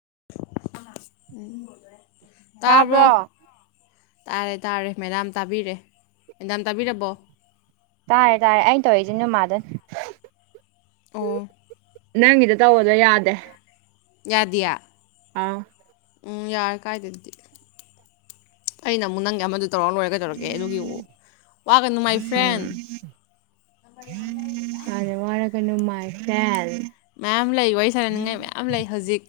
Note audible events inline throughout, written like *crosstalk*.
*unintelligible* ꯇꯥꯕ꯭ꯔꯣ ꯇꯥꯔꯕꯣ ꯇꯥꯔꯦ ꯇꯥꯔꯦ ꯃꯦꯗꯥꯝ ꯇꯥꯕꯤꯔꯦ ꯃꯦꯗꯥꯝ ꯇꯥꯕꯤꯔꯕꯣ ꯇꯥꯔꯦ ꯇꯥꯔꯦ ꯑꯩꯅ ꯇꯧꯔꯛꯏꯁꯦ ꯅꯣꯢ ꯃꯥꯗꯅꯤ ꯑꯣ ꯅꯪꯒꯤꯗ ꯇꯧꯕꯗꯣ ꯌꯥꯗꯦ ꯌꯥꯗꯤꯌꯦ ꯑꯥꯎ ꯎꯝ ꯌꯥꯔꯦ ꯀꯥꯏꯗꯦ ꯑꯩꯅ ꯑꯃꯨꯛ ꯅꯪꯒꯤ ꯑꯃꯗꯨ ꯇꯧꯔ ꯂꯣꯏꯔꯦ ꯀꯩꯗꯧꯒꯦ ꯑꯗꯨꯒꯤꯕꯨ ꯋꯥꯒꯅꯨ ꯃꯥꯏ ꯐ꯭ꯔꯦꯟ ꯎꯝ ꯀꯩꯅꯣꯃꯥꯏꯁꯦꯜ ꯃꯌꯥꯝ ꯂꯩ ꯋꯥꯔꯤ ꯁꯥꯟꯅꯅꯤꯡꯉꯥꯏ ꯃꯌꯥꯝ ꯂꯩ ꯍꯧꯖꯤꯛ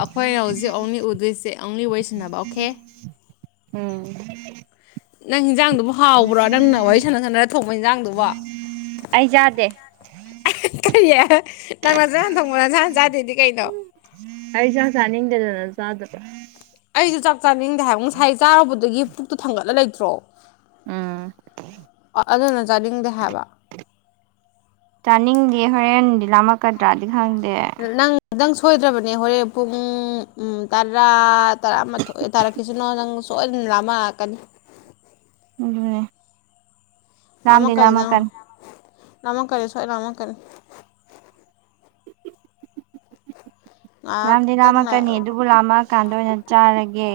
ꯑꯩꯈꯣꯏꯅ ꯍꯧꯖꯤꯛ ꯑꯣꯡꯂꯤ ꯎꯗꯣꯏꯁꯦ ꯑꯣꯡꯂꯤ ꯋꯥꯔꯤꯁꯟꯅꯕ ꯑꯣꯀꯦ ꯎꯝ ꯅꯪ ꯍꯤꯟꯖꯥꯡꯗꯨꯕꯨ ꯍꯥꯎꯕ꯭ꯔꯣ ꯅꯪꯅ ꯋꯥꯔꯤ ꯁꯥꯟꯅ ꯁꯥꯟꯅꯔ ꯊꯣꯡꯕ ꯍꯤꯟꯖꯥꯡꯗꯨꯕꯣ ꯑꯩ ꯖꯥꯗꯦ ꯑꯍꯥ ꯍꯥ ꯀꯔꯤ ꯅꯪ ꯅꯁꯥꯅ ꯊꯣꯡꯕ ꯅꯁꯥꯅ ꯆꯥꯗꯦꯗꯤ ꯀꯩꯅꯣ ꯑꯩ ꯆꯥꯛ ꯆꯥꯅꯤꯡꯗꯗꯅ ꯆꯥꯗꯕ ꯑꯩꯖꯨ ꯆꯥꯛ ꯆꯥꯅꯤꯡꯗꯦ ꯍꯥꯏꯕ ꯉꯁꯥꯏ ꯆꯥꯔꯨꯕꯗꯨꯒꯤ ꯄꯨꯛꯇꯨ ꯊꯟꯒꯠꯂ ꯂꯩꯇ꯭ꯔꯣ ꯎꯝ ꯑꯗꯨꯅ ꯆꯥꯅꯤꯡꯗꯦ ꯍꯥꯏꯕ ꯆꯥꯅꯤꯡꯗꯦ ꯍꯣꯔꯦꯟꯗꯤ ꯂꯥꯝꯃꯛꯀꯗ꯭ꯔꯥꯗꯤ ꯈꯪ ꯅꯪ ꯅꯪ ꯁꯨ ꯁꯣꯏꯗ꯭ꯔꯕꯅꯦ ꯍꯣꯔꯦꯟ ꯄꯨꯡ ꯎꯝ ꯇꯔꯥ ꯇꯔꯥ ꯃꯊꯣꯏ ꯇꯥꯔꯛ ꯗꯨꯅ ꯅꯪ ꯁꯣꯏꯗꯅ ꯂꯥꯝꯃꯛꯀꯅꯤ ꯅꯦ ꯂꯥꯝꯗꯤ ꯂꯥꯝꯃꯛꯀꯅꯤ ꯂꯥꯝꯃꯛꯀꯅꯤ ꯁꯣꯏ ꯂꯥꯝꯃꯛꯀꯅꯤ ꯂꯥꯝꯗꯤ ꯉꯥꯏꯍꯥꯛꯇꯪ ꯂꯥꯝꯃꯛꯀꯅꯤ ꯂꯥꯛꯑꯦꯕ ꯑꯗꯨꯕꯨ ꯂꯥꯝꯃ ꯀꯥꯟꯗ ꯑꯣꯏꯅ ꯆꯥꯔꯒꯦ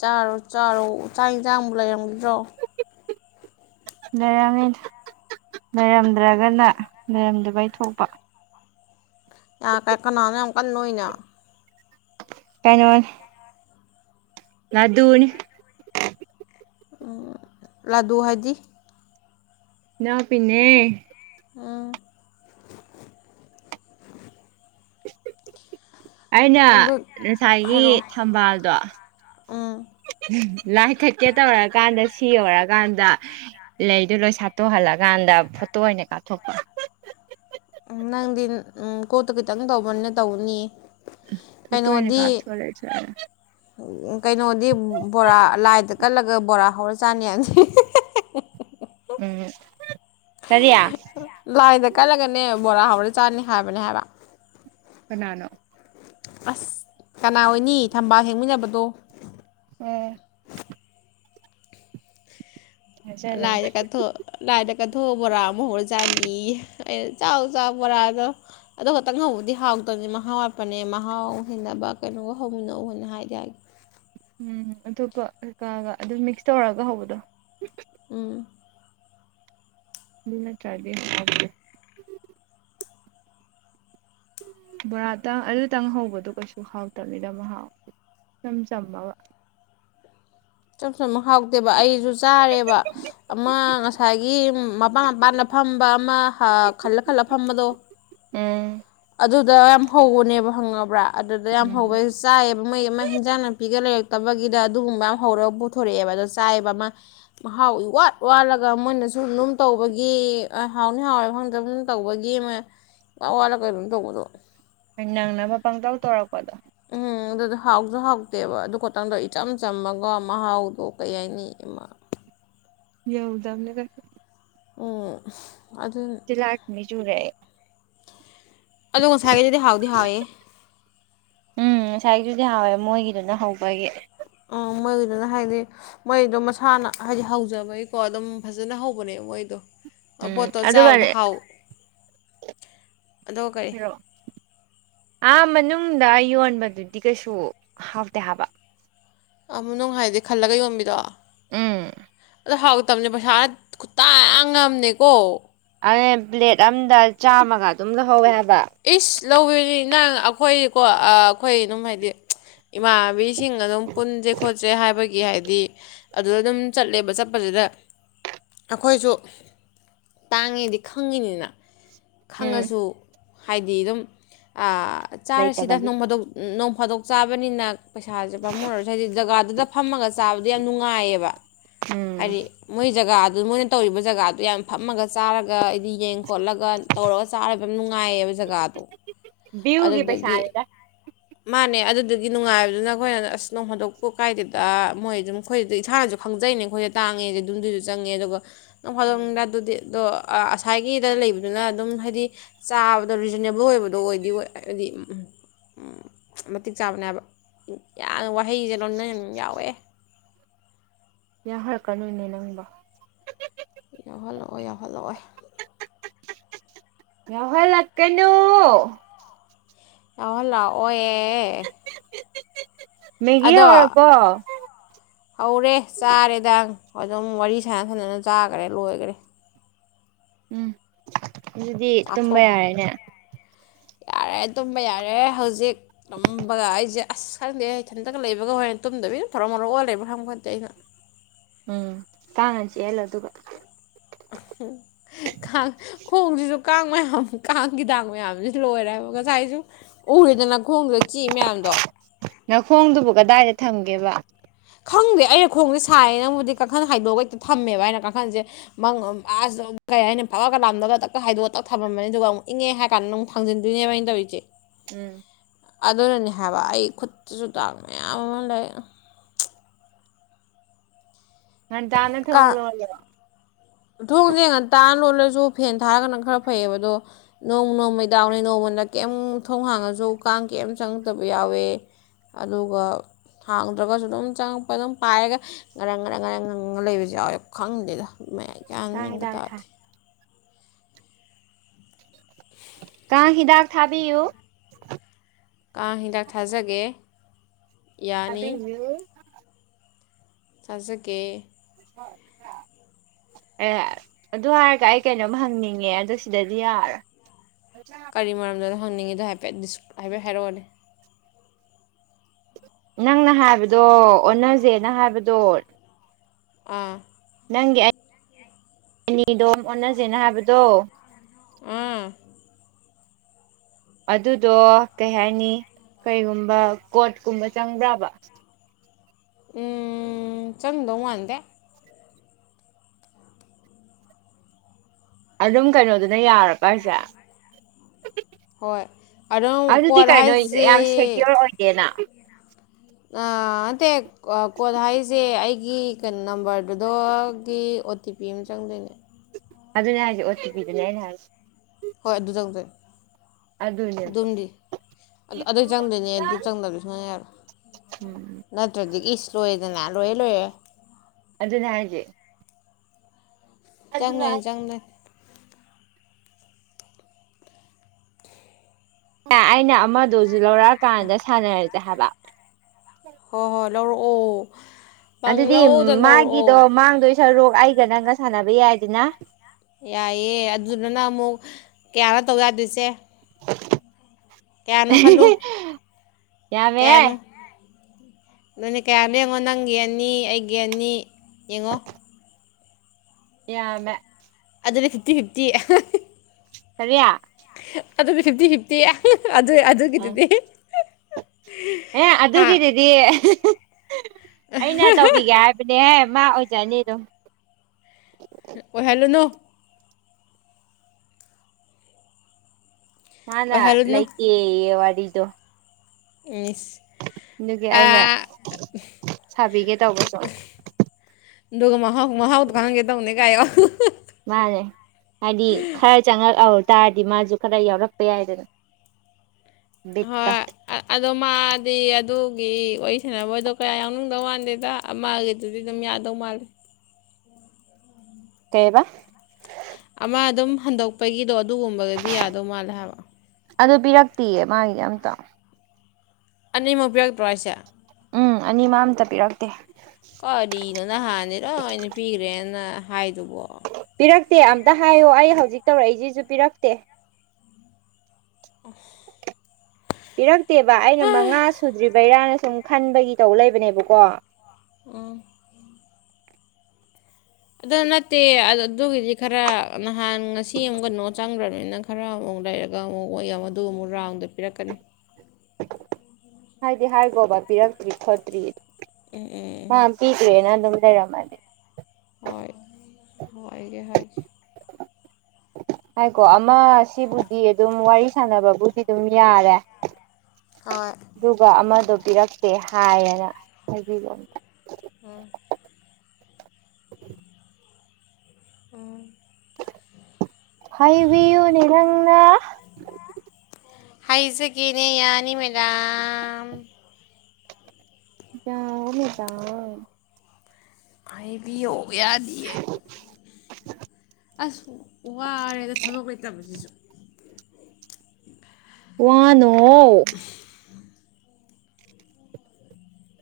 ꯆꯥꯔꯣ ꯆꯥꯔꯣ ꯆꯥꯛ ꯌꯦꯟꯁꯥꯡꯕꯨ ꯂꯩꯔꯝꯒꯗ꯭ꯔꯣ ꯂꯩꯔꯝꯃꯤ ꯍꯥ ꯍꯥ ꯍꯥ ꯂꯩꯔꯝꯗ꯭ꯔꯒꯅ ꯂꯩꯔꯝꯗꯕꯩ ꯊꯣꯛꯄ ꯀ ꯀꯅꯥꯅꯣ ꯌꯥꯝ ꯀꯟꯅ ꯅꯣꯛꯏꯅ ꯀꯩꯅꯣꯅꯦ ꯂꯥꯗꯨꯅꯤ ꯂꯥꯗꯨ ꯍꯥꯏꯗꯤ ꯏꯅꯥꯎꯄꯤꯅꯦ ꯎꯝ *unintelligible* ꯑꯩꯅ ꯑꯗꯨ ꯉꯁꯥꯏꯒꯤ ꯍꯥꯏꯔꯛꯑꯣ ꯊꯝꯕꯥꯜꯗꯣ ꯎꯝ ꯍꯨꯝ ꯂꯥꯏꯀꯠꯀꯦ ꯇꯧꯔꯀꯥꯟꯗ ꯁꯤ ꯌꯧꯔꯀꯥꯟꯗ ꯂꯩꯗꯨ ꯂꯣꯏ ꯁꯥꯠꯇꯣꯛꯍꯜꯂꯀꯥꯟꯗ ꯐꯣꯇꯣ ꯑꯣꯏꯅ ꯀꯥꯞꯊꯣꯛꯄ ꯎꯝ ꯅꯪꯗꯤ ꯎꯝ ꯀꯣꯠꯇꯨ ꯈꯤꯇꯪ ꯇꯧꯕꯅ ꯇꯧꯅꯤ ꯐꯣꯇꯣ ꯑꯣꯏꯅ ꯀꯩꯅꯣꯗꯤ ꯀꯥꯞꯊꯣꯔꯛꯑꯦ ꯁꯣꯏꯔꯦ ꯀꯩꯅꯣꯗꯤ ꯕꯣꯔꯥ ꯂꯥꯏꯗ ꯀꯠꯂꯒ ꯕꯣꯔꯥ ꯍꯧꯔ ꯆꯥꯅꯤ ꯍꯥꯏꯕꯅꯦ ꯍꯦ ꯍꯦ ꯍꯦ ꯎꯝ ꯀꯔꯤ ꯂꯥꯏꯗ ꯀꯠꯂꯒꯅꯦ ꯕꯣꯔꯥ ꯍꯧꯔ ꯆꯥꯅꯤ ꯍꯥꯏꯕꯅꯦ ꯍꯥꯏꯕ ꯀꯅꯥꯅꯣ ꯑꯁ ꯀꯅꯥ ꯑꯣꯏꯅꯤ ꯊꯝꯕꯥꯜ ꯍꯦꯛꯃꯤꯟꯅꯕꯗꯣ ꯎꯝ ꯊꯥꯖꯖꯅꯤ ꯂꯥꯏꯗ ꯀꯠꯊꯣ ꯂꯥꯏꯗ ꯀꯠꯊꯣꯛꯑ ꯕꯣꯔꯥ ꯑꯃꯨꯛ ꯍꯧꯔ ꯆꯥꯅꯤꯌꯦ ꯑꯩꯅ ꯆꯥꯎ ꯆꯥꯎ ꯕꯣꯔꯥꯗꯣ ꯑꯗꯨ ꯈꯇꯪ ꯍꯧꯕꯗꯤ ꯍꯥꯎꯇꯝꯅꯦ ꯃꯍꯥꯎ ꯋꯥꯠꯄꯅꯦ ꯃꯍꯥꯎ ꯍꯦꯟꯅꯕ ꯀꯩꯅꯣꯒ ꯍꯧꯃꯤꯟꯅꯧꯅ ꯍꯥꯏꯗꯤ ꯍꯥꯏ ꯎꯝ ꯑꯗꯨꯒ ꯀꯩꯀꯥꯒ ꯑꯗꯨꯝ ꯃꯤꯛꯁ ꯇꯧꯔꯒ ꯍꯧꯕꯗꯣ ꯎꯝ ꯑꯗꯨ ꯅꯠꯇꯔꯗꯤ ꯍꯥꯎꯇꯦ ꯕꯣꯔꯥꯇꯪ ꯑꯗꯨꯇꯪ ꯍꯧꯕꯗꯣ ꯀꯩꯁꯨ ꯍꯥꯎꯇꯝꯅꯤꯗ ꯃꯍꯥꯎ ꯏꯆꯝ ꯆꯝꯃꯒ ꯆꯝ ꯆꯝꯃ ꯍꯥꯎꯇꯦꯕ ꯑꯩꯁꯨ ꯆꯥꯔꯦꯕ ꯑꯃ ꯉꯁꯥꯏꯒꯤ ꯃꯄꯥꯟ ꯃꯄꯥꯟꯗ ꯐꯝꯕ ꯑꯃ ꯑꯥ ꯈꯜꯂ ꯈꯜꯂ ꯐꯝꯕꯗꯣ ꯎꯝ ꯑꯗꯨ ꯗ ꯌꯥꯝ ꯍꯧꯕꯅꯦꯕ ꯈꯪꯉꯕꯔꯥ ꯑꯗꯨꯗ ꯌꯥꯝ ꯎꯝ ꯍꯧꯕꯩ ꯆꯥꯏꯑꯦꯕ ꯃꯣꯏꯒꯤ ꯑꯃ ꯍꯤꯡꯖꯥꯡ ꯅꯥꯄꯤꯒ ꯂꯩꯔꯛ ꯇꯕꯒꯤꯗ ꯑꯗꯨꯒꯨꯝꯕ ꯍꯧꯔꯒ ꯄꯨꯊꯣꯔꯛꯑꯦꯕ ꯑꯗꯣ ꯆꯥꯏꯑꯦꯕ ꯑꯃ ꯃꯍꯥꯎ ꯏꯋꯥꯠ ꯋꯥꯠꯂꯒ ꯃꯣꯏꯅꯁꯨ ꯑꯗꯨꯝ ꯇꯧꯕꯒꯤ ꯍꯥꯎꯅꯤ ꯍꯥꯎꯔꯣꯏ ꯈꯪꯗ꯭ꯔ ꯑꯗꯨꯝ ꯇꯧꯕꯒꯤ ꯃꯣꯏ ꯏꯋꯥꯠ ꯋꯥꯠꯂꯒ ꯀꯩꯅꯣꯝ ꯇꯧꯕꯗꯣ ꯅꯪꯅꯕ ꯄꯪꯇꯧ ꯇꯧꯔꯛꯄꯗꯣ ꯎꯝ ꯑꯗꯨꯗꯣ ꯍꯥꯎꯁꯨ ꯍꯥꯎꯇꯦꯕ ꯑꯗꯨ ꯈꯇꯪꯗꯣ ꯏꯆꯝ ꯆꯝꯃꯒ ꯃꯍꯥꯎꯗꯣ ꯀꯩ ꯍꯥꯏꯅꯤ ꯑꯃ ꯌꯥꯎꯗꯝꯅꯦ ꯀꯩꯁꯨ ꯎꯝ ꯑꯗꯨ ꯇꯤꯂꯥꯏ ꯈꯨꯝꯕꯤ ꯆꯨꯔꯦ ꯑꯩ ꯑꯗꯣ ꯉꯁꯥꯏꯒꯤꯗꯨꯗꯤ ꯍꯥꯎꯗꯤ ꯍꯥꯎꯋꯦꯍꯦ ꯗꯨꯗꯤ ꯍꯥꯎꯋꯦ ꯃꯣꯏꯒꯤꯗꯨꯅ ꯍꯧꯕꯒꯤ ꯑꯣ ꯃꯣꯏꯒꯤꯗꯨꯅ ꯍꯥꯏꯗꯤ ꯃꯣꯏꯗꯣ ꯃꯁꯥꯅ ꯍꯥꯏꯗꯤ ꯍꯧꯖꯕꯒꯤꯀꯣ ꯑꯗꯨꯝ ꯐꯖꯅ ꯍꯧꯕꯅꯦ ꯃꯣꯏꯗꯣ ꯎꯝ ꯃꯄꯣꯠꯇꯣ ꯆꯥꯕꯗ ꯑꯗꯨꯒꯅꯦ ꯍꯥꯎ ꯑꯗꯣ ꯀꯔꯤ ꯑꯥ ꯃꯅꯨꯡ ꯅꯨꯡꯗ ꯌꯣꯟꯕꯗꯨꯗꯤ ꯀꯩꯁꯨ ꯍꯥꯎꯇꯦ ꯍꯥꯕ ꯑꯥ ꯃꯅꯨꯡ ꯍꯥꯏꯗꯤ ꯈꯜꯂꯒ ꯌꯣꯟꯕꯤꯗꯣ ꯎꯝ ꯑꯗꯨ ꯍꯥꯎꯇꯝꯅꯦ ꯄꯩꯁꯥꯅ ꯈꯨꯇꯥꯡ ꯑꯝꯅꯦꯀꯣ ꯉꯦ ꯄ꯭ꯂꯦꯠ ꯑꯝꯗ ꯆꯥꯝꯃꯒ ꯑꯗꯨꯝ ꯂꯧꯍꯧꯋꯦ ꯍꯥꯏꯕ *unintelligible* ꯅꯪ ꯑꯩꯈꯣꯏꯒꯤꯀꯣ ꯑꯥ ꯑꯩꯈꯣꯏ ꯑꯗꯨꯝ ꯍꯥꯏꯗꯤ ꯏꯃꯥꯟꯅꯕꯤ ꯁꯤꯡꯒ ꯑꯗꯨꯝ ꯄꯨꯟꯁꯦ ꯈꯣꯠꯆꯦ ꯍꯥꯏꯕꯒꯤ ꯏ ꯍꯥꯏꯗꯤ ꯑꯗꯨꯗ ꯑꯗꯨꯝ ꯆꯠꯂꯦꯕ ꯆꯠꯄꯗꯨꯗ ꯑꯩꯈꯣꯏꯁꯨ ꯇꯥꯡꯉꯦꯗꯤ ꯈꯪꯉꯤꯅꯤꯗꯅ ꯎꯝ ꯈꯪꯉꯁꯨ ꯍꯥꯏꯗꯤ ꯑꯗꯨꯝ ꯑꯥ ꯆꯥꯔꯁꯤꯗ ꯂꯩꯇꯕꯒꯤ ꯅꯣꯡꯐꯗꯣꯛ ꯅꯣꯡ ꯐꯗꯣꯛ ꯆꯥꯕꯅꯤꯅ ꯄꯩꯁꯥꯁꯦ ꯄꯥꯝꯃꯨꯔꯁꯨ ꯍꯥꯏꯗꯤ ꯖꯒꯥꯗꯨꯗ ꯐꯝꯃꯒ ꯆꯥꯕꯗꯨ ꯌꯥꯝ ꯅꯨꯡꯉꯥꯏꯌꯦꯕ ꯎꯝ ꯍꯥꯏꯗꯤ ꯃꯣꯏ ꯖꯒꯥ ꯑꯗꯨ ꯃꯣꯏꯅ ꯇꯧꯔꯤꯕ ꯖꯒꯥꯗꯨ ꯌꯥꯝ ꯐꯝꯃꯒ ꯆꯥꯔꯒ ꯌꯦꯡ ꯈꯣꯠꯂꯒ ꯇꯧꯔꯒ ꯆꯥꯔꯒꯅꯨꯡ ꯉꯌꯦꯕ ꯖꯥꯒꯗꯣ ꯕ꯭ꯌꯨꯎꯒꯤ ꯄꯩꯁꯥꯅꯤꯗ ꯃꯥꯅꯦ ꯑꯗꯨꯗꯨꯒꯤ ꯅꯨꯡꯉꯥꯏꯕꯗꯨꯅ ꯑꯩꯈꯣꯏꯑꯗꯥ ꯑꯁ ꯅꯣꯡꯐꯥꯗꯣꯛ ꯀꯣꯛ ꯀꯥꯏꯗꯗ ꯃꯣꯏ ꯑꯗꯨꯝ ꯑꯩꯈꯣꯏꯗ ꯏꯁꯥꯅꯁꯨ ꯈꯪꯖꯩꯅꯦ ꯑꯩꯈꯣꯏꯖꯦ ꯇꯥꯡꯉꯦꯁꯦ ꯑꯗꯨꯖꯨ ꯆꯪꯉꯦ ꯑꯗꯨꯒ ꯅꯣꯡ ꯐꯗꯣꯛ ꯎꯝ ꯅꯤꯗ ꯑꯗꯨꯗꯤ- ꯑꯑꯁꯥꯏꯒꯤꯗ ꯂꯩꯕꯗꯨꯅ ꯑꯗꯨꯝ ꯍꯥꯏꯗꯤ ꯆꯥꯕꯗ ꯔꯤꯖꯅꯦꯕꯜ ꯑꯣꯏꯕꯗꯣ ꯑꯣꯏꯗꯤ ꯑꯣꯏ ꯍꯥꯏꯗꯤ ꯃꯇꯤꯛ ꯆꯥꯕꯅꯦꯕ ꯌꯥꯝ ꯋꯥꯍꯩꯁꯦ ꯂꯣꯟꯅ ꯌꯥꯎꯋꯦ ꯌꯥ ꯍꯔꯂꯛꯀꯅꯨꯅꯦ ꯅꯪꯅꯤꯡꯕ ꯌꯥꯎꯍꯜꯂꯛꯑꯣ ꯌꯥꯎꯍꯜꯂꯛꯑꯣꯏ ꯉꯥꯎꯍꯟꯂꯛꯀꯥꯅꯨ ꯂꯥꯛꯑꯣꯌꯦ *inaudible* ꯃꯦꯒꯤ ꯑꯗꯣ ꯍꯧꯔꯕꯣ ꯍꯧꯔꯦ ꯆꯥꯔꯦꯗ ꯑꯗꯨꯝ ꯋꯥꯔꯤ ꯁꯥꯟꯅ ꯁꯥꯟꯅꯅ ꯆꯥꯈꯔꯦ ꯂꯣꯏꯈꯔꯦ ꯎꯝ ꯑꯗꯨꯗꯤ ꯇꯨꯝꯕ ꯆꯥꯊꯣꯛꯈꯔꯦ ꯌꯥꯔꯦꯅꯦ ꯌꯥꯔꯦ ꯇꯨꯝꯕ ꯌꯥꯔꯦ ꯍꯧꯖꯤꯛ ꯇꯨꯝꯕꯒ ꯑꯩꯁꯦ ꯑꯁ ꯈꯪꯗꯦ ꯏꯊꯟꯇꯒ ꯂꯩꯕꯒ ꯑꯣꯏ ꯇꯨꯝꯗꯕꯤꯅ ꯊꯔꯣ ꯃꯔꯣ ꯑꯣꯜꯂꯦꯕ꯭ꯔ ꯈꯪ ꯄꯣꯠꯇꯦ ꯑꯩꯅ ꯎꯝ ꯀꯥꯡꯅ ꯆꯤꯡꯍꯟꯂꯣ ꯑꯗꯨꯒ ꯈꯥꯡ ꯈꯣꯡꯁꯤꯁꯨ ꯀꯥꯡ ꯃꯌꯥꯝ ꯀꯥꯡ ꯍꯤꯗꯥꯛ ꯃꯌꯥꯝ ꯂꯣꯏꯔꯦ ꯉꯥꯁꯥꯏꯁꯨ ꯎꯔꯦꯗꯅ ꯈꯣꯡꯗꯨꯗ ꯆꯤꯛꯏ ꯃꯌꯥꯝꯗꯣ ꯅꯥꯈꯣꯡꯗꯨꯕꯨ ꯀꯗꯥꯏꯗ ꯊꯝꯒꯦꯕ ꯈꯪꯗꯦ ꯑꯩꯩꯅ ꯈꯣꯡꯁꯦ ꯁꯥꯏꯌꯦ ꯅꯕꯨꯗꯤ ꯀꯥꯡꯈꯟ ꯍꯥꯏꯗꯣꯛꯑꯒ ꯊꯝꯃꯦꯕ ꯑꯩꯅ ꯀꯥꯡꯈꯟꯁꯦ ꯃꯪ ꯑꯁ ꯀꯩ ꯑꯩꯅ ꯐꯛꯑꯒ ꯂꯥꯝꯂꯒ ꯇꯛꯀ ꯍꯥꯏꯗꯣꯛꯑ ꯇꯛ ꯊꯝꯃꯝꯝꯕꯅꯤ ꯑꯗꯨꯒ ꯑꯃꯨꯛ ꯏꯪꯉꯦ ꯍꯥꯏ ꯀꯥꯟꯗ ꯑꯃꯨꯛ ꯐꯪꯖꯤꯟꯗꯣꯏꯅꯦꯕ ꯑꯩꯅ ꯇꯧꯔꯤꯁꯦ ꯎꯝ ꯑꯗꯨꯅꯅꯦ ꯍꯥꯏꯕ ꯑꯩ ꯈꯨꯠꯇꯨꯁꯨ ꯗꯥꯛ ꯃꯌꯥꯝ ꯑꯃ ꯂꯩ ꯉꯟ ꯇꯅ ꯊꯣꯡ ꯂꯛꯑꯣꯌꯣ ꯊꯣꯡꯖꯦ ꯉꯟ ꯇꯥ ꯂꯣꯜꯂꯖꯨ ꯐꯦꯟ ꯊꯥꯔꯒꯅꯪ ꯈꯔ ꯐꯩꯌꯦꯕ ꯗꯣ ꯅꯣꯡ ꯅꯣꯡꯃꯩꯗꯥꯥꯛꯅꯦ ꯅꯣꯡꯃꯅ ꯀꯩꯝ ꯊꯣꯡ ꯍꯥꯡꯉꯁꯨ ꯀꯥꯡ ꯀꯝ ꯆꯪꯉꯛꯇꯕ ꯌꯥꯎꯋꯦ ꯑꯗꯨꯒ ꯍꯥꯡꯗ꯭ꯔꯒꯁꯨ ꯑꯗꯨꯝ ꯆꯪꯉꯛꯄ ꯑꯗꯨꯝ ꯄꯥꯏꯔꯒ ꯉꯔꯪ ꯉꯔꯪ ꯉꯔꯪ ꯉꯪꯉꯥꯒ ꯂꯩꯕꯁꯨ ꯌꯥꯎꯋꯦ ꯈꯪꯗꯦꯗ ꯒꯌꯟ ꯀꯥꯡ ꯃꯦꯟꯒ ꯍꯤꯗꯥꯛ ꯊꯥ ꯇꯥꯗꯦ ꯀꯥꯡ ꯍꯤꯗꯥꯥꯛ ꯊꯥꯕꯤꯌꯨ ꯀꯥꯡ ꯍꯤꯗꯥꯛ ꯊꯥꯖꯒꯦ ꯌꯥꯅꯤ ꯑꯕꯦꯝꯃꯨ *unintelligible* ꯆꯖꯒꯦ ꯑꯦ ꯑꯗꯨ ꯍꯥꯏꯔꯒ ꯑꯩ ꯀꯩꯅꯣꯝ ꯍꯪꯅꯤꯡꯉꯦ ꯑꯗ ꯁꯤꯗꯗꯤ ꯌꯥꯔꯣꯏ ꯀꯔꯤ ꯃꯔꯝꯅꯗꯣ ꯍꯪꯅꯤꯡꯉꯤꯗꯣ ꯍꯥꯏ *unintelligible* ꯅꯪꯅ ꯍꯥꯏꯕꯗꯣ ꯑꯣꯟꯅꯖꯦꯅ ꯍꯥꯏꯕꯗꯣ ꯑ ꯅꯪꯒꯤ ꯑꯅꯤꯗꯣ ꯑꯣꯟꯅꯖꯦꯅ ꯍꯥꯏꯕꯗꯣ ꯎꯝ ꯑꯗꯨꯗꯣ ꯀꯩ ꯍꯥꯏꯅꯤ ꯀꯩꯒꯨꯝꯕ ꯀꯣꯔꯠꯀꯨꯝꯕ ꯆꯪꯕ꯭ꯔꯥꯕ ꯎꯝ ꯆꯪꯗꯧ ꯃꯥꯟꯗꯦ ꯑꯗꯨꯝ ꯀꯩꯅꯣꯗꯨꯅ ꯌꯥꯔꯕꯥ ꯍꯥꯏꯁꯦ ꯍꯣꯏ ꯑꯗꯨꯝ ꯑꯗꯨꯗꯤ ꯀꯣꯠ ꯀꯩꯅꯣ ꯍꯥꯏꯁꯦ ꯌꯥꯝ ꯁꯦꯀ꯭ꯌꯣꯔ ꯑꯣꯏꯗꯦꯅ ꯅꯟꯇꯦ ꯀꯣꯠ ꯍꯥꯏꯖꯤ ꯑꯩꯒꯤ ꯀꯩꯅꯣ ꯅꯝꯕꯔꯗꯨꯗꯒꯤ ꯑꯣ ꯇꯤ ꯄꯤ ꯑꯃ ꯆꯪꯗꯣꯏꯅꯦ ꯑꯗꯨꯅꯦ ꯍꯥꯏꯁꯦ ꯑꯣ ꯇꯤ ꯄꯤ ꯗꯨꯅꯦ ꯑꯩꯅ ꯍꯥꯏꯁꯦ ꯍꯣꯏ ꯑꯗꯨ ꯇꯧꯗꯣꯏ ꯑꯗꯨꯅꯦꯕ ꯑꯗꯨꯝꯗꯤ ꯑꯗꯨ ꯑꯗꯨ ꯆꯪꯗꯣꯏꯅꯦ ꯑꯗꯨ ꯆꯪꯗꯕꯗꯤ ꯁꯨꯌꯥ ꯌꯥꯔꯣꯏ ꯎꯝ ꯅꯠꯇ꯭ꯔꯗꯤ ꯏꯁ ꯂꯣꯏꯔꯦ *unintelligible* ꯂꯣꯏ ꯂꯩꯔꯦ ꯑꯗꯨꯅꯦ ꯍꯥꯏꯖꯦ ꯆꯪꯗꯣꯏꯅꯦ ꯆꯪꯗꯣꯏꯅꯦ ꯑꯩꯅ ꯑꯃꯗꯨ ꯨ ꯂꯧꯔꯛꯑꯀꯥꯟꯗ ꯁꯥꯟꯅꯔ *unintelligible* ꯍꯣꯏ ꯍꯣꯏ ꯂꯧꯔꯛꯑꯣ ꯑꯗꯨꯗꯤ ꯄꯪꯂꯧꯗ ꯂꯧꯔꯛꯑꯣ ꯃꯥꯒꯤꯗꯣ ꯃꯥꯡꯗꯣꯏ ꯁꯔꯨꯛ ꯑꯩꯒ ꯅꯪꯒ ꯁꯥꯟꯅꯕ ꯌꯥꯏꯗꯅ ꯌꯥꯏꯌꯦ ꯑꯗꯨꯗꯨꯅ ꯑꯃꯨꯛ ꯀꯌꯥꯅꯣ ꯇꯧ ꯌꯥꯗꯣꯏꯁꯦ ꯀꯌꯥꯅꯣ ꯈꯜꯂꯨ ꯌꯥꯝꯃꯦꯍꯦ ꯑꯗꯨꯅꯦ ꯀꯌꯥꯅꯣ ꯌꯦꯡꯉꯨ ꯅꯪꯒꯤ ꯑꯅꯤ ꯑꯩꯒꯤ ꯑꯅꯤ ꯌꯦꯡꯉꯣ ꯌꯥꯝꯃꯦ ꯑꯗꯨꯗꯤ ꯐꯤꯞꯇꯤ ꯐꯤꯞꯇꯤ ꯀꯔꯤꯌꯥ ꯑꯗꯨꯗꯤ ꯐꯤꯞꯇꯤ ꯐꯤꯞꯇꯤ ꯑꯗꯨ ꯑꯗꯨꯒꯤꯗꯨꯗꯤ ꯑꯦ ꯍꯥ ꯑꯗꯨꯒꯤꯗꯨꯗꯤ ꯑꯩꯅ ꯇꯧꯕꯤꯒꯦ ꯍꯥꯏꯕꯅꯦꯍꯦ ꯃꯥ ꯑꯣꯏꯖꯥꯅꯤꯗꯨꯝ ꯑꯣꯏꯍꯜꯂꯨꯅꯨ ꯃꯥꯅ ꯑꯣꯏꯍꯜꯂꯨꯅꯨ ꯂꯩꯇꯦ ꯌꯦ ꯋꯥ *inaudible* ꯏꯁ ꯑꯗꯨꯒꯤ ꯑꯩꯅ ꯑꯥ ꯁꯥꯕꯤꯒꯦ ꯇꯧꯕꯁꯨ ꯑꯗꯨꯒ ꯃꯍꯥꯎ ꯃꯍꯥꯎꯗꯨ ꯈꯪꯍꯟꯒꯦ ꯇꯧꯕꯅꯤ ꯒꯥꯏ ꯍꯥꯏꯌꯣ ꯃꯥꯅꯦ ꯍꯥꯏꯗꯤ ꯈꯔ ꯆꯪꯉꯛ ꯑꯧ ꯇꯥꯔꯗꯤ ꯃꯥꯖꯨ ꯈꯔ ꯌꯥꯎꯔꯛꯄ ꯌꯥꯏꯗꯅ ꯕꯤꯠꯇꯣ ꯍꯣꯏ ꯑ ꯑꯗꯣꯃꯥꯗꯤ ꯑꯗꯨ ꯒꯤ ꯋꯥꯔꯤ ꯁꯥꯟꯅꯕꯗꯣ ꯀꯌꯥ ꯌꯥꯎꯅꯤꯡꯗꯧ ꯃꯥꯟꯗꯦꯗ ꯑꯃꯒꯤꯗꯨꯗꯤ ꯑꯗꯨꯝ ꯌꯥꯗꯧ ꯃꯥꯜꯂꯦ ꯀꯩꯕ ꯑꯃ ꯑꯗꯨꯝ ꯍꯟꯗꯣꯛꯄꯒꯤꯗꯣ ꯑꯗꯨꯒꯨꯝꯕꯗꯨꯗꯤ ꯌꯥꯗꯧ ꯃꯥꯜꯂꯦ ꯍꯥꯏꯕ ꯑꯗꯨ ꯄꯤꯔꯛꯇꯤꯌꯦ ꯃꯥꯒꯤ ꯑꯝꯇ ꯑꯅꯤꯃꯛ ꯄꯤꯔꯛꯇ꯭ꯔꯣ ꯍꯥꯏꯁꯦ ꯎꯝ ꯑꯅꯤꯃꯛ ꯑꯃꯝꯇ ꯄꯤꯔꯛꯇꯦ ꯀꯔꯤꯅꯣ ꯅꯍꯥꯟꯗꯤ ꯂꯣꯏꯅ ꯄꯤꯔꯦꯅ ꯍꯥꯏꯗꯨꯕꯨ ꯄꯤꯔꯛꯇꯦ ꯑꯝꯇ ꯍꯥꯏꯌꯣ ꯑꯩ ꯍꯧꯖꯤꯛ ꯇꯧꯔꯩꯏꯁꯤꯁꯨ ꯄꯤꯔꯛꯇꯦ ꯑꯁ ꯄꯤꯔꯛꯇꯦꯕ ꯑꯩꯅ ꯃꯉꯥ ꯁꯨꯗ꯭ꯔꯤꯕꯩꯔꯥꯅ ꯁꯨꯝ ꯈꯟꯕꯒꯤ ꯇꯧ ꯂꯩꯕꯅꯦꯕꯀꯣ ꯎꯝ ꯑꯗꯨ ꯅꯠꯇꯦ ꯑꯗꯨꯒꯤꯗꯤ ꯈꯔ ꯅꯍꯥꯟ ꯉꯁꯤ ꯑꯃꯒꯅꯣ ꯆꯪꯈ꯭ꯔꯕꯅꯤꯅ ꯈꯔ ꯑꯃꯨꯛ ꯂꯩꯔꯒ ꯑꯃꯨꯛ ꯃꯣꯏ ꯑꯃꯗꯨꯃꯨꯛ ꯔꯥꯎꯟꯗ ꯄꯤꯔꯛꯀꯅꯤ ꯍꯥꯏꯗꯤ ꯍꯥꯏꯈꯣꯕ ꯄꯤꯔꯛꯇ꯭ꯔꯤ ꯈꯣꯠꯇ꯭ꯔꯤ ꯎꯝ ꯎꯝ ꯃꯥ ꯎꯝ ꯄꯤꯈ꯭ꯔꯦꯅ ꯑꯗꯨꯝ ꯂꯩꯔꯝꯃꯅꯤ *inaudible* ꯍꯣꯏ ꯍꯥꯏꯒꯦ ꯍꯥꯏꯒꯦ ꯍꯥꯏꯀꯣ ꯑꯃ ꯁꯤꯕꯨꯗꯤ ꯑꯗꯨꯝ ꯋꯥꯔꯤ ꯁꯥꯟꯅꯕꯕꯨꯗꯤ ꯑꯗꯨꯝ ꯌꯥꯔꯦ ꯍꯣꯏ ꯑꯗꯨꯒ ꯑꯃꯗ ꯄꯤꯔꯛꯇꯦ ꯍꯥꯏꯌꯦꯅ ꯍꯥꯏꯕꯤꯔꯝ ꯍꯝ ꯑꯣ ꯍꯥꯏꯕꯤꯌꯨꯅꯦ ꯅꯪꯅ ꯍꯥꯏꯖꯒꯦꯅꯦ ꯌꯥꯅꯤ ꯃꯦꯗꯥꯝ *inaudible* ꯍꯥꯏꯕꯤꯌꯣ ꯌꯥꯗꯤꯌꯦ ꯑꯁ ꯋꯥꯔꯦꯗ ꯊꯕꯛ ꯂꯩꯇꯕꯁꯤꯁꯨ ꯋꯥꯅꯣ ꯍꯥꯎ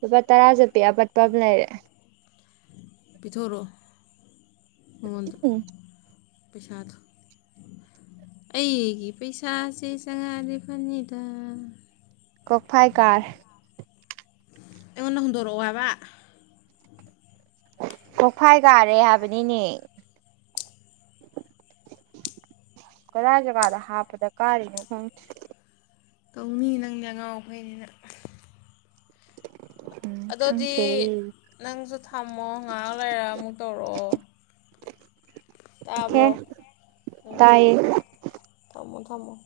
ꯂꯨꯄꯥ ꯇꯔꯥ ꯆꯠꯄꯤ ꯑꯄꯠꯄ ꯑꯃ ꯂꯩꯔꯦ ꯄꯤꯊꯣꯔꯑꯣ ꯃꯪꯑꯣꯟꯗ ꯎꯝ ꯄꯩꯁꯥꯗꯣ ꯑꯩꯑꯩꯒꯤ ꯄꯩꯁꯥꯁꯦ ꯆꯪꯉꯛꯑꯗꯤ ꯐꯅꯤꯗ ꯀꯣꯛꯐꯥꯏꯀꯥꯔꯦ ꯑꯩꯉꯣꯟꯗ ꯍꯨꯟꯗꯣꯔꯛꯑꯣ ꯍꯥꯏꯕ ꯀꯣꯛꯐꯥꯏ ꯀꯥꯔꯦ ꯍꯥꯏꯕꯅꯤꯅꯦ ꯀꯗꯥꯏ ꯖꯒꯥꯗ ꯍꯥꯞꯄꯗ ꯀꯥꯏꯔꯤꯅꯣ ꯈꯪꯗꯦ ꯇꯧꯅꯤ ꯅꯪꯗꯤ ꯑꯉꯥꯎ ꯑꯐꯩꯅꯤꯅ ꯎꯝ ꯑꯗꯨꯗꯤ ꯈꯪꯗꯦ ꯅꯪꯁꯨ ꯊꯝꯃꯣ ꯉꯥꯏꯍꯥꯛ ꯂꯩꯔ ꯑꯃꯨꯛ ꯇꯧꯔꯛꯑꯣ ꯀꯦ ꯇꯥꯕ꯭ꯔꯣ ꯎꯝ ꯇꯥꯏꯌꯦ ꯇꯥꯏꯌꯦ ꯊꯝꯃꯣ *unintelligible*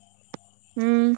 ꯎꯝ